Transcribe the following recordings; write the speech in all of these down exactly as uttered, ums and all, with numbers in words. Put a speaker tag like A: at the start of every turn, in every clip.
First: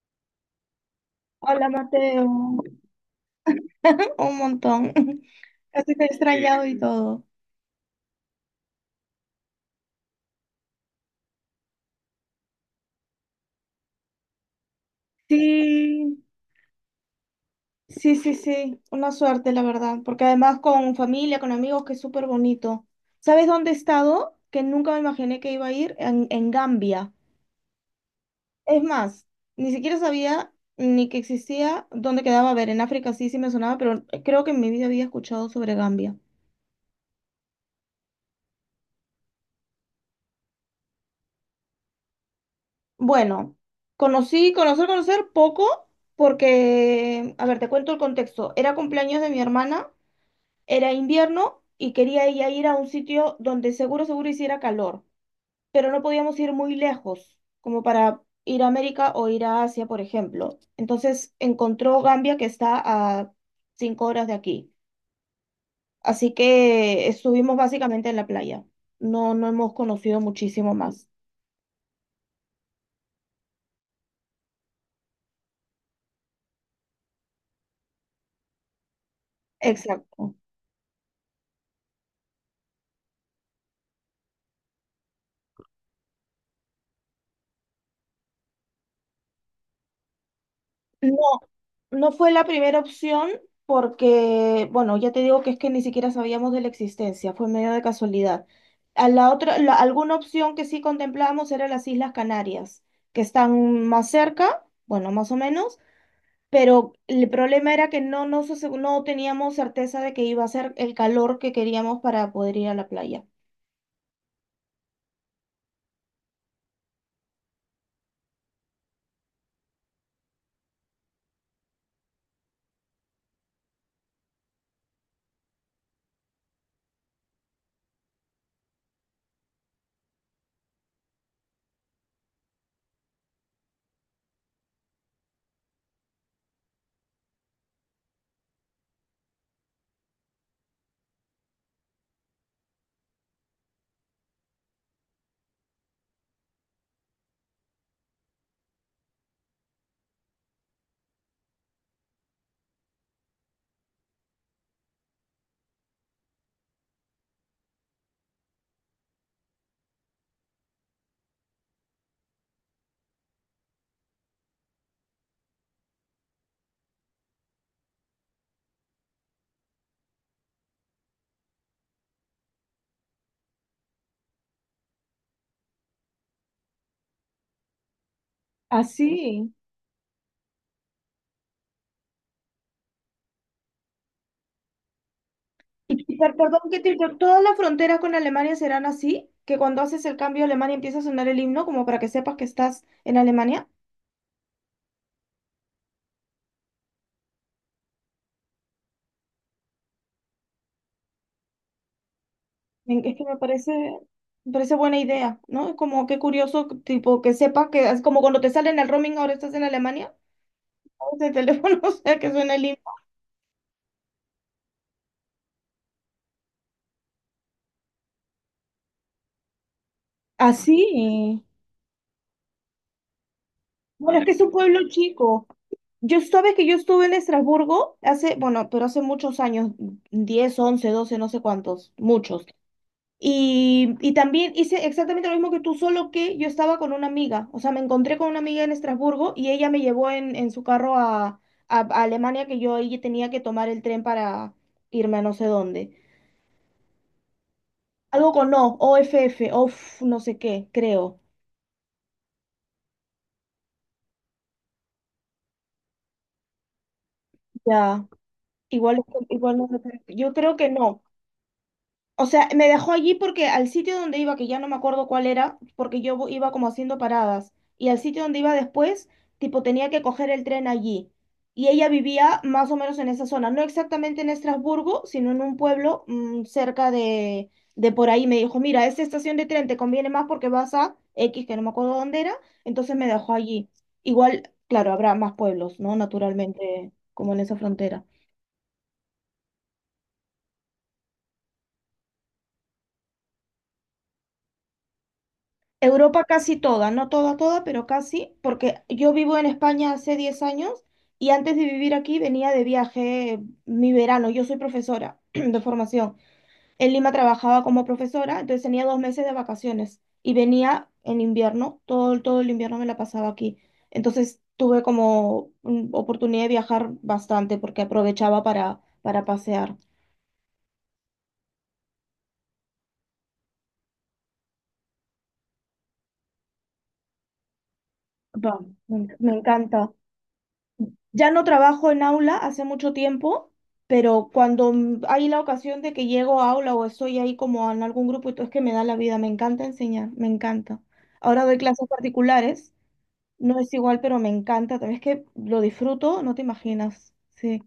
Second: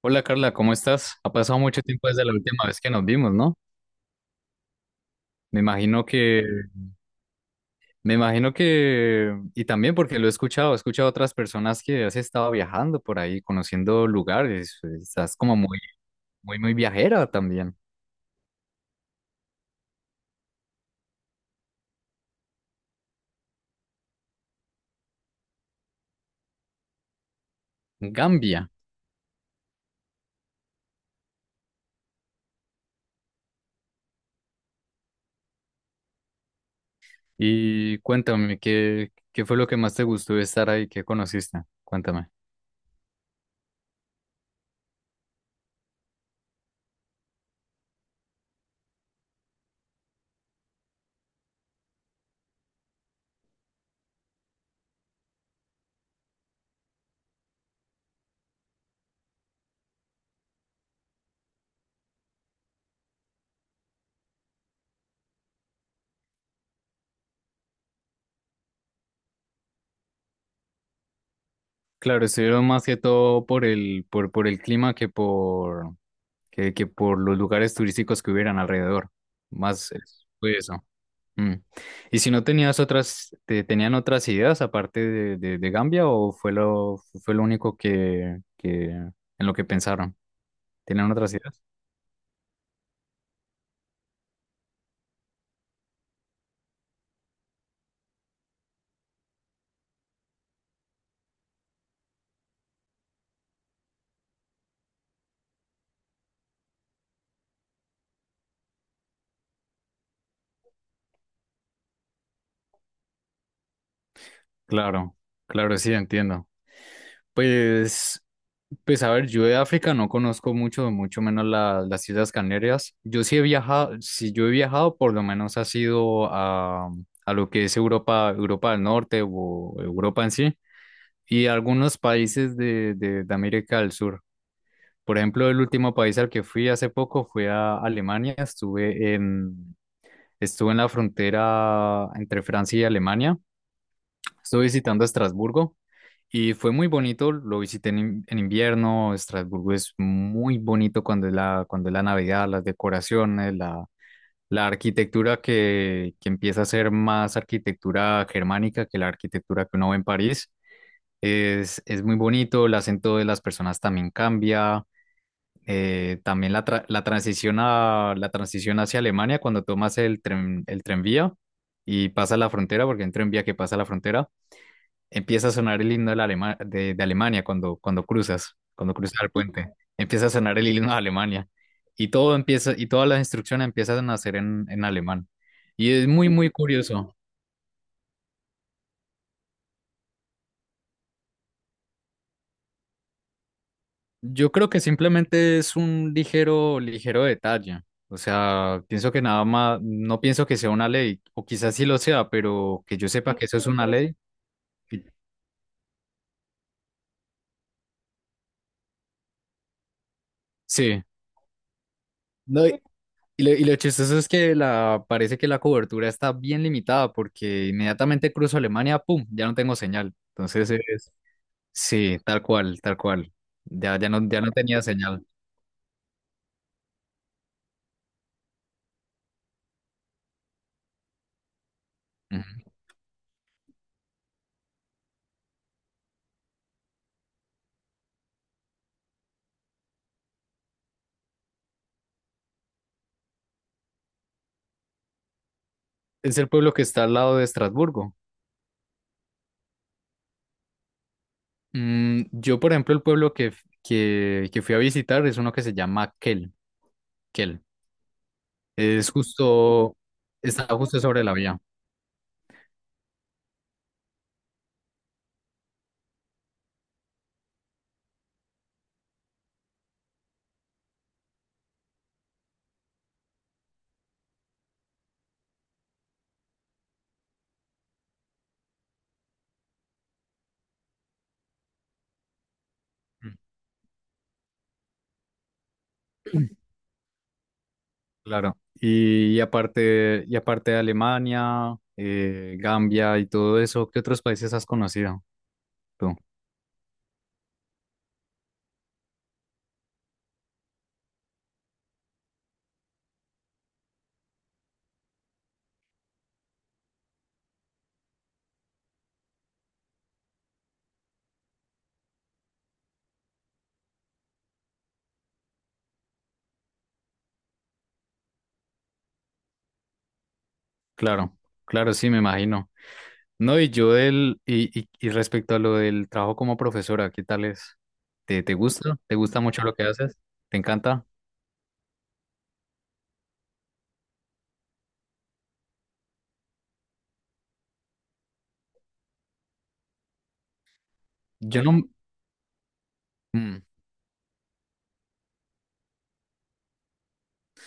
A: Hola Carla, ¿cómo estás? Ha pasado
B: Hola
A: mucho tiempo
B: Mateo,
A: desde la última vez que nos vimos, ¿no?
B: un montón.
A: Me
B: Así te
A: imagino
B: he
A: que,
B: extrañado y todo.
A: me imagino que, y también porque lo he escuchado, he escuchado a otras personas que has estado viajando por ahí, conociendo lugares, estás como muy,
B: Sí,
A: muy, muy viajera también,
B: sí, sí, sí, una suerte, la verdad, porque además con familia, con amigos, que es súper bonito. ¿Sabes dónde he estado? Que nunca me imaginé que iba a ir en, en Gambia.
A: Gambia.
B: Es más, ni siquiera sabía ni que existía dónde quedaba. A ver, en África sí, sí me sonaba, pero creo que en mi vida había escuchado sobre Gambia.
A: Y cuéntame, ¿qué, qué fue lo que más te gustó de estar ahí? ¿Qué conociste? Cuéntame.
B: Bueno, conocí, conocer, conocer poco, porque, a ver, te cuento el contexto. Era cumpleaños de mi hermana, era invierno y quería ella ir a un sitio donde seguro, seguro hiciera calor, pero no podíamos ir muy lejos, como para ir a América o ir a Asia, por ejemplo. Entonces encontró Gambia, que está a cinco horas de aquí. Así que estuvimos básicamente en la playa. No, no hemos conocido muchísimo más.
A: Claro, estuvieron más que todo por el, por, por el clima que por, que, que por los lugares turísticos que hubieran alrededor. Más eh,
B: Exacto.
A: fue eso. Mm. ¿Y si no tenías otras, te, tenían otras ideas aparte de, de- de Gambia o fue lo, fue lo único que, que- en lo que pensaron? ¿Tenían
B: No,
A: otras ideas?
B: no fue la primera opción porque, bueno, ya te digo que es que ni siquiera sabíamos de la existencia, fue medio de casualidad. A la otra, la- alguna opción que sí contemplábamos era las Islas Canarias, que están más cerca, bueno, más o menos, pero el problema era que no, nos ase- no teníamos certeza de que iba a ser el calor que queríamos para poder ir a la playa.
A: Claro, claro, sí, entiendo. Pues, pues a ver, yo de África no conozco mucho, mucho menos la- las Islas Canarias. Yo sí he viajado, si yo he viajado, por lo menos ha sido a, a lo que es Europa, Europa del Norte o Europa en sí, y algunos países de, de de América del Sur. Por ejemplo, el último país al que fui hace poco fue a Alemania. Estuve en, estuve en la frontera entre Francia y Alemania. Estuve visitando Estrasburgo y fue muy bonito. Lo visité en, in- en invierno. Estrasburgo es muy bonito cuando es la, cuando es la Navidad, las decoraciones, la, la arquitectura que, que empieza a ser más arquitectura germánica que la arquitectura que uno ve en París. Es, es muy bonito, el acento de las personas también cambia, eh, también la, tra- la transición a, la transición hacia Alemania cuando tomas el tren, el tranvía y pasa la frontera, porque hay un tranvía que pasa la frontera, empieza a sonar el himno de, la Alema- de, de Alemania cuando, cuando cruzas, cuando cruzas el
B: Así.
A: puente, empieza a sonar el himno de Alemania y todo empieza, y todas las instrucciones empiezan a hacer en, en alemán. Y es muy,
B: Per-
A: muy
B: Perdón que te
A: curioso.
B: inter- todas las fronteras con Alemania serán así, que cuando haces el cambio a Alemania empieza a sonar el himno como para que sepas que estás en Alemania.
A: Yo creo que simplemente es un ligero, ligero detalle. O sea, pienso que nada más, no pienso que sea una ley, o quizás sí lo sea, pero que
B: En-
A: yo
B: Es que
A: sepa
B: me
A: que eso es
B: parece,
A: una ley.
B: me parece buena
A: Y-
B: idea, ¿no? Es como qué curioso, tipo, que sepas que es como cuando te sale en el roaming, ahora estás en Alemania,
A: Sí.
B: de teléfono, o sea, que suena el
A: No,
B: himno.
A: y, y lo, y lo chistoso es que la, parece que la cobertura está bien limitada porque inmediatamente cruzo Alemania, ¡pum! Ya no tengo señal. Entonces es,
B: Así.
A: sí, tal cual, tal cual. Ya, ya
B: Bueno, es
A: no,
B: que es
A: ya
B: un
A: no tenía
B: pueblo
A: señal.
B: chico. Yo sabes que yo estuve en Estrasburgo hace, bueno, pero hace muchos años, diez once doce no sé cuántos, muchos.
A: Ujú.
B: Y, y también hice exactamente lo mismo que tú, solo que yo estaba con una amiga. O sea, me encontré con una amiga en Estrasburgo y ella me llevó en, en su carro a, a- a Alemania, que yo ahí tenía que tomar el tren para irme a no sé dónde.
A: Es el pueblo que está al lado de Estrasburgo.
B: Algo con O, O F OFF, OFF, no sé qué, creo.
A: Mm, yo, por ejemplo, el pueblo que, f- que, que fui a visitar es uno que se llama Kel, Kel.
B: Ya, igual,
A: Es
B: igual no sé,
A: justo,
B: pero yo creo
A: está
B: que
A: justo
B: no.
A: sobre la vía.
B: O sea, me dejó allí porque al sitio donde iba, que ya no me acuerdo cuál era, porque yo vo- iba como haciendo paradas, y al sitio donde iba después, tipo, tenía que coger el tren allí. Y ella vivía más o menos en esa zona, no exactamente en Estrasburgo, sino en un pueblo mm, cerca de, de por ahí. Me dijo, mira, esta estación de tren te conviene más porque vas a X, que no me acuerdo dónde era, entonces me dejó
A: Mm.
B: allí. Igual, claro, habrá más pueblos, ¿no? Naturalmente, como en esa frontera.
A: Claro. Y, y aparte, y aparte de Alemania, eh, Gambia y todo eso, ¿qué otros países has conocido tú?
B: Europa casi toda, no toda, toda, pero casi, porque yo vivo en España hace diez años y antes de vivir aquí venía de viaje eh, mi verano. Yo soy profesora de formación. En Lima trabajaba como profesora, entonces tenía dos meses de vacaciones y venía en invierno, todo, todo el invierno me la pasaba aquí. Entonces tuve como mm, oportunidad de viajar bastante porque aprovechaba para, para pasear.
A: Claro, claro, sí, me imagino. No, y yo del, y, y, y respecto a lo del trabajo como profesora, ¿qué tal es? ¿Te,
B: Va,
A: ¿te gusta?
B: me,
A: ¿Te
B: me
A: gusta mucho lo
B: encanta.
A: que haces? ¿Te encanta?
B: Ya no trabajo en aula hace mucho tiempo, pero cuando mm, hay la ocasión de que llego a aula o estoy ahí como en algún grupo, y todo es que me da la vida, me encanta enseñar, me encanta. Ahora doy
A: Yo no,
B: clases particulares, no
A: mm,
B: es igual, pero me encanta, también es que lo disfruto, no te imaginas. Sí.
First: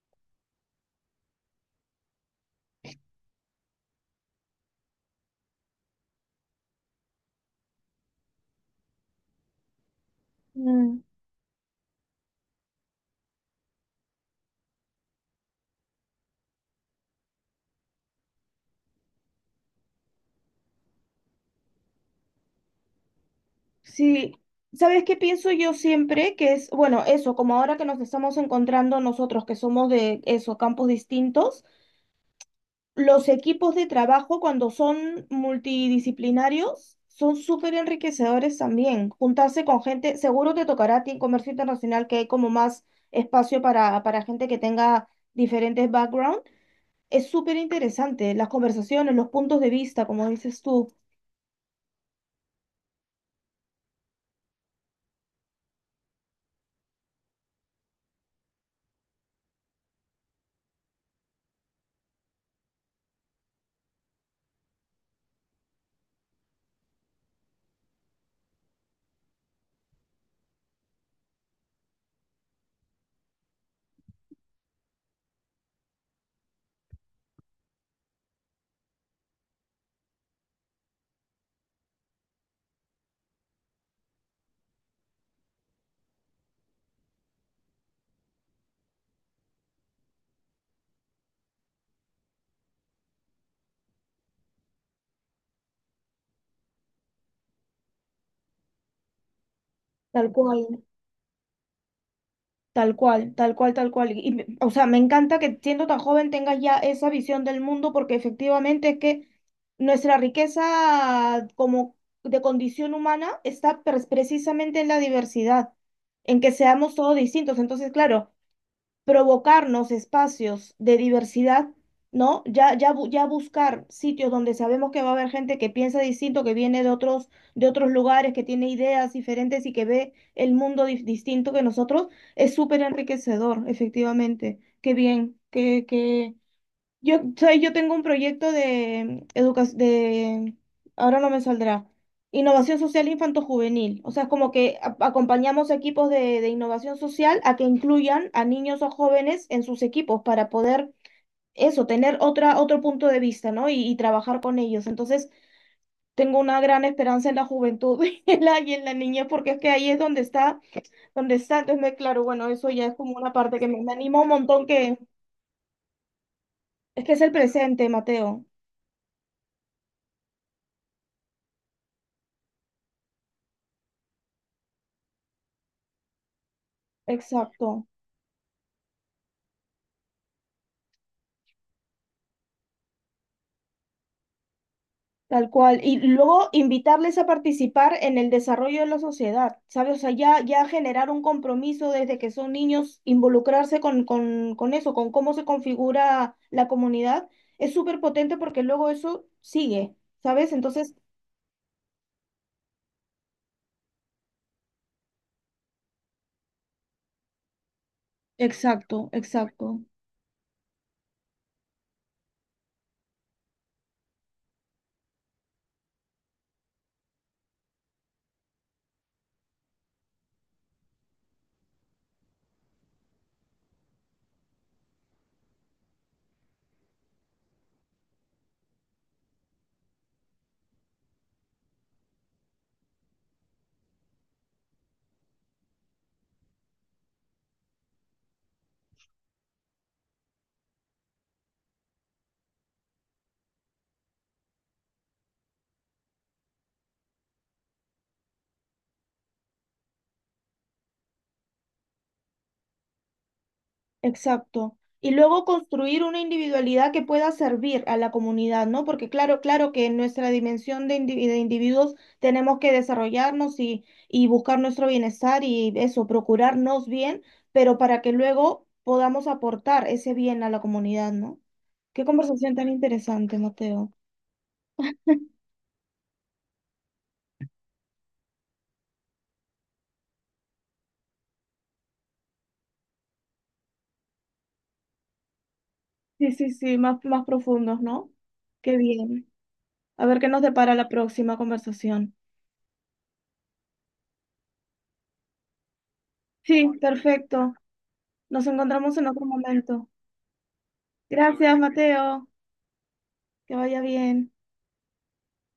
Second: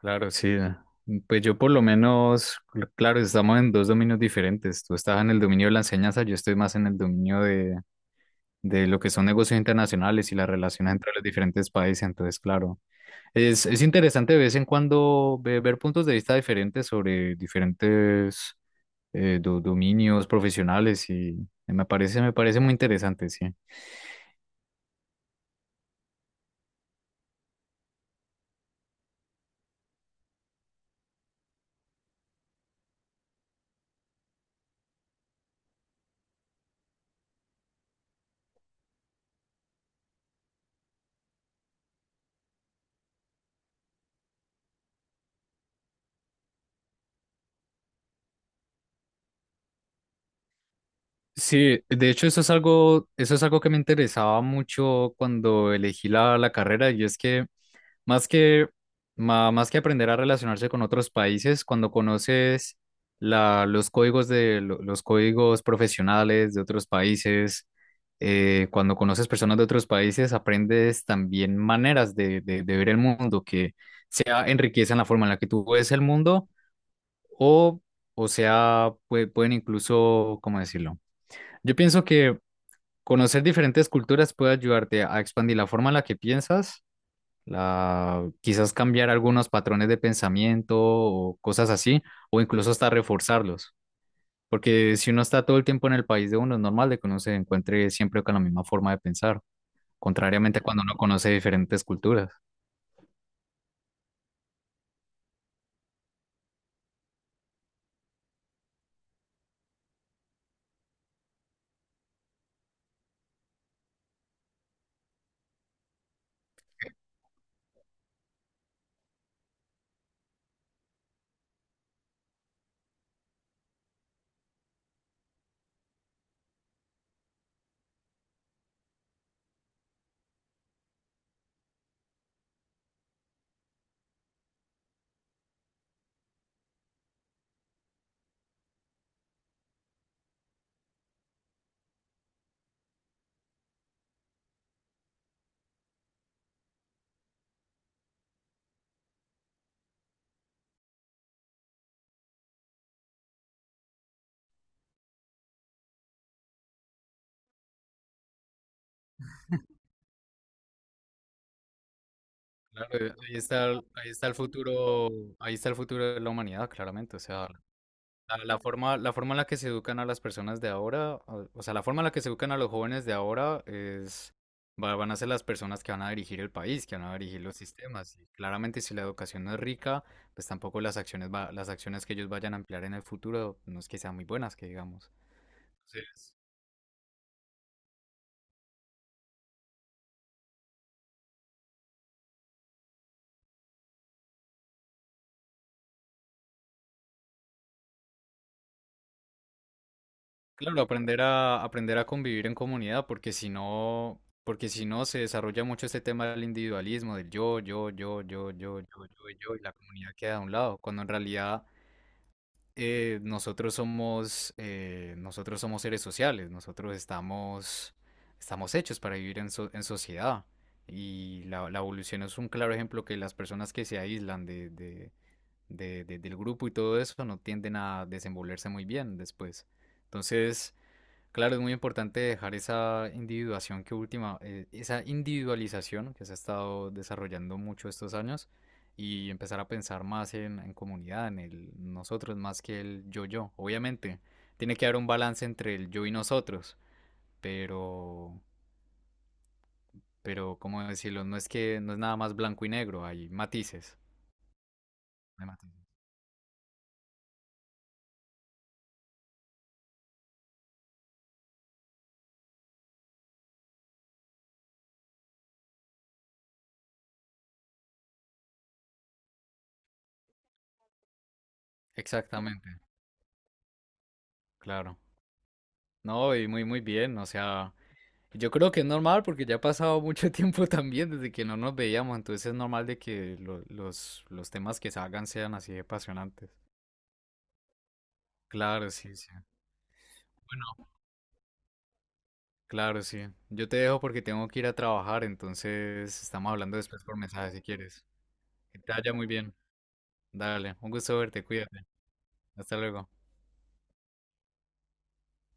A: claro, sí. Ah. Pues yo por lo menos, cl- claro, estamos en dos dominios diferentes. Tú estás en el dominio de la enseñanza, yo estoy más en el dominio de, de lo que son negocios internacionales y las relaciones
B: Mm,
A: entre los diferentes países. Entonces, claro, es, es interesante de vez en cuando ve- ver, puntos de vista diferentes sobre diferentes eh, do- dominios profesionales y me parece, me parece muy interesante, sí.
B: sí, ¿sabes qué pienso yo siempre? Que es, bueno, eso, como ahora que nos estamos encontrando nosotros, que somos de eso, campos distintos. Los equipos de trabajo, cuando son multidisciplinarios, son súper enriquecedores también. Juntarse con gente, seguro te tocará a ti en comercio internacional, que hay como más espacio para, para gente que tenga diferentes backgrounds. Es súper interesante, las conversaciones, los puntos de vista, como dices tú,
A: Sí, de hecho eso es algo, eso es algo que me interesaba mucho cuando elegí la, la carrera y es que más que, ma- más que aprender a relacionarse con otros países, cuando conoces la, los códigos de lo- los códigos profesionales de otros países, eh, cuando conoces personas de otros países, aprendes también maneras de, de, de ver el mundo que sea enriquecen la forma en la que tú ves el mundo o, o sea, pue- pueden incluso, ¿cómo decirlo? Yo pienso que conocer diferentes culturas puede ayudarte a expandir la forma en la que piensas la, quizás cambiar algunos patrones de pensamiento o cosas así, o incluso hasta reforzarlos. Porque si uno está todo el tiempo en el país de uno, es normal de que uno se encuentre siempre con la misma forma de pensar,
B: tal
A: contrariamente a
B: cual.
A: cuando uno conoce diferentes culturas.
B: Tal cual, tal cual, tal cual. Y, me- o sea, me encanta que siendo tan joven tengas ya esa visión del mundo porque efectivamente es que nuestra riqueza como de condición humana está pre- precisamente en la diversidad, en que seamos todos distintos. Entonces, claro, provocarnos espacios de diversidad, ¿no? Ya, ya, bu- ya buscar sitios donde sabemos que va a haber gente que piensa distinto, que viene de otros, de otros lugares, que tiene ideas diferentes y que ve el mundo dif- distinto que nosotros, es súper enriquecedor, efectivamente. Qué bien, qué, qué, yo, ¿sabes? Yo tengo un proyecto de educación, de, ahora no me saldrá, innovación social infanto-juvenil. O sea, es como que a- acompañamos equipos de, de innovación social a que incluyan a niños o jóvenes en sus equipos para poder eso, tener otra, otro punto de vista, ¿no? Y, y trabajar con ellos. Entonces, tengo una gran esperanza en la juventud y en la, y en la niñez, porque es que ahí es donde está, donde está. Entonces, me, claro, bueno, eso ya
A: Claro,
B: es
A: eh,
B: como una
A: ahí
B: parte
A: está,
B: que me,
A: el-
B: me
A: ahí
B: anima
A: está
B: un
A: el
B: montón que
A: futuro, ahí está el futuro de la humanidad,
B: es que
A: claramente. O
B: es el
A: sea,
B: presente,
A: La,
B: Mateo.
A: la forma, la forma en la que se educan a las personas de ahora, o o sea, la forma en la que se educan a los jóvenes de ahora es, va- van a ser las personas que van a dirigir el país, que van a dirigir los
B: Exacto.
A: sistemas. Y claramente, si la educación no es rica, pues tampoco las acciones, va- las acciones que ellos vayan a emplear en el futuro no es que sean muy buenas, que digamos.
B: Tal cual. Y
A: Entonces,
B: luego invitarles a participar en el desarrollo de la sociedad, ¿sabes? O sea, ya, ya generar un compromiso desde que son niños, involucrarse con, con, con eso, con cómo se configura la comunidad, es súper potente porque luego eso sigue, ¿sabes?
A: claro,
B: Entonces,
A: aprender a, aprender a convivir en comunidad, porque si no, porque si no se desarrolla mucho este tema del individualismo, del yo, yo, yo, yo, yo, yo,
B: exacto, exacto.
A: yo, yo, y la comunidad queda a un lado, cuando en realidad eh, nosotros somos, eh, nosotros somos seres sociales, nosotros estamos, estamos hechos para vivir en, so- en sociedad. Y la, la evolución es un claro ejemplo que las personas que se aíslan de, de- de- de- del grupo y todo eso no tienden a desenvolverse muy bien después. Entonces, claro, es muy importante dejar esa individuación que última, eh, esa individualización que se ha estado desarrollando mucho estos años y empezar a pensar más en, en comunidad, en el nosotros más que el yo-yo. Obviamente, tiene que haber un balance entre el yo y nosotros, pero, pero, ¿cómo decirlo? No es que no es nada más blanco y negro, hay matices.
B: Exacto. Y luego
A: Hay matices.
B: construir una individualidad que pueda servir a la comunidad, ¿no? Porque claro, claro que en nuestra dimensión de, indivi- de individuos tenemos que desarrollarnos y, y buscar nuestro bienestar y eso, procurarnos bien, pero para que luego podamos aportar ese bien a la comunidad, ¿no? Qué conversación tan
A: Exactamente,
B: interesante, Mateo.
A: claro. No, y muy, muy bien, o sea. Yo creo que es normal porque ya ha pasado mucho tiempo también desde que no nos veíamos, entonces es normal de que lo- los, los temas que salgan sean así de
B: Sí, sí,
A: apasionantes.
B: sí, más, más profundos, ¿no? Qué
A: Claro, sí, sí.
B: bien. A ver qué nos depara la
A: Bueno,
B: próxima conversación.
A: claro, sí. Yo te dejo porque tengo que ir a trabajar, entonces estamos
B: Sí,
A: hablando después por mensaje
B: perfecto.
A: si quieres.
B: Nos
A: Que te
B: encontramos en
A: vaya
B: otro
A: muy bien.
B: momento.
A: Dale, un gusto verte,
B: Gracias,
A: cuídate.
B: Mateo.
A: Hasta luego.
B: Que vaya bien.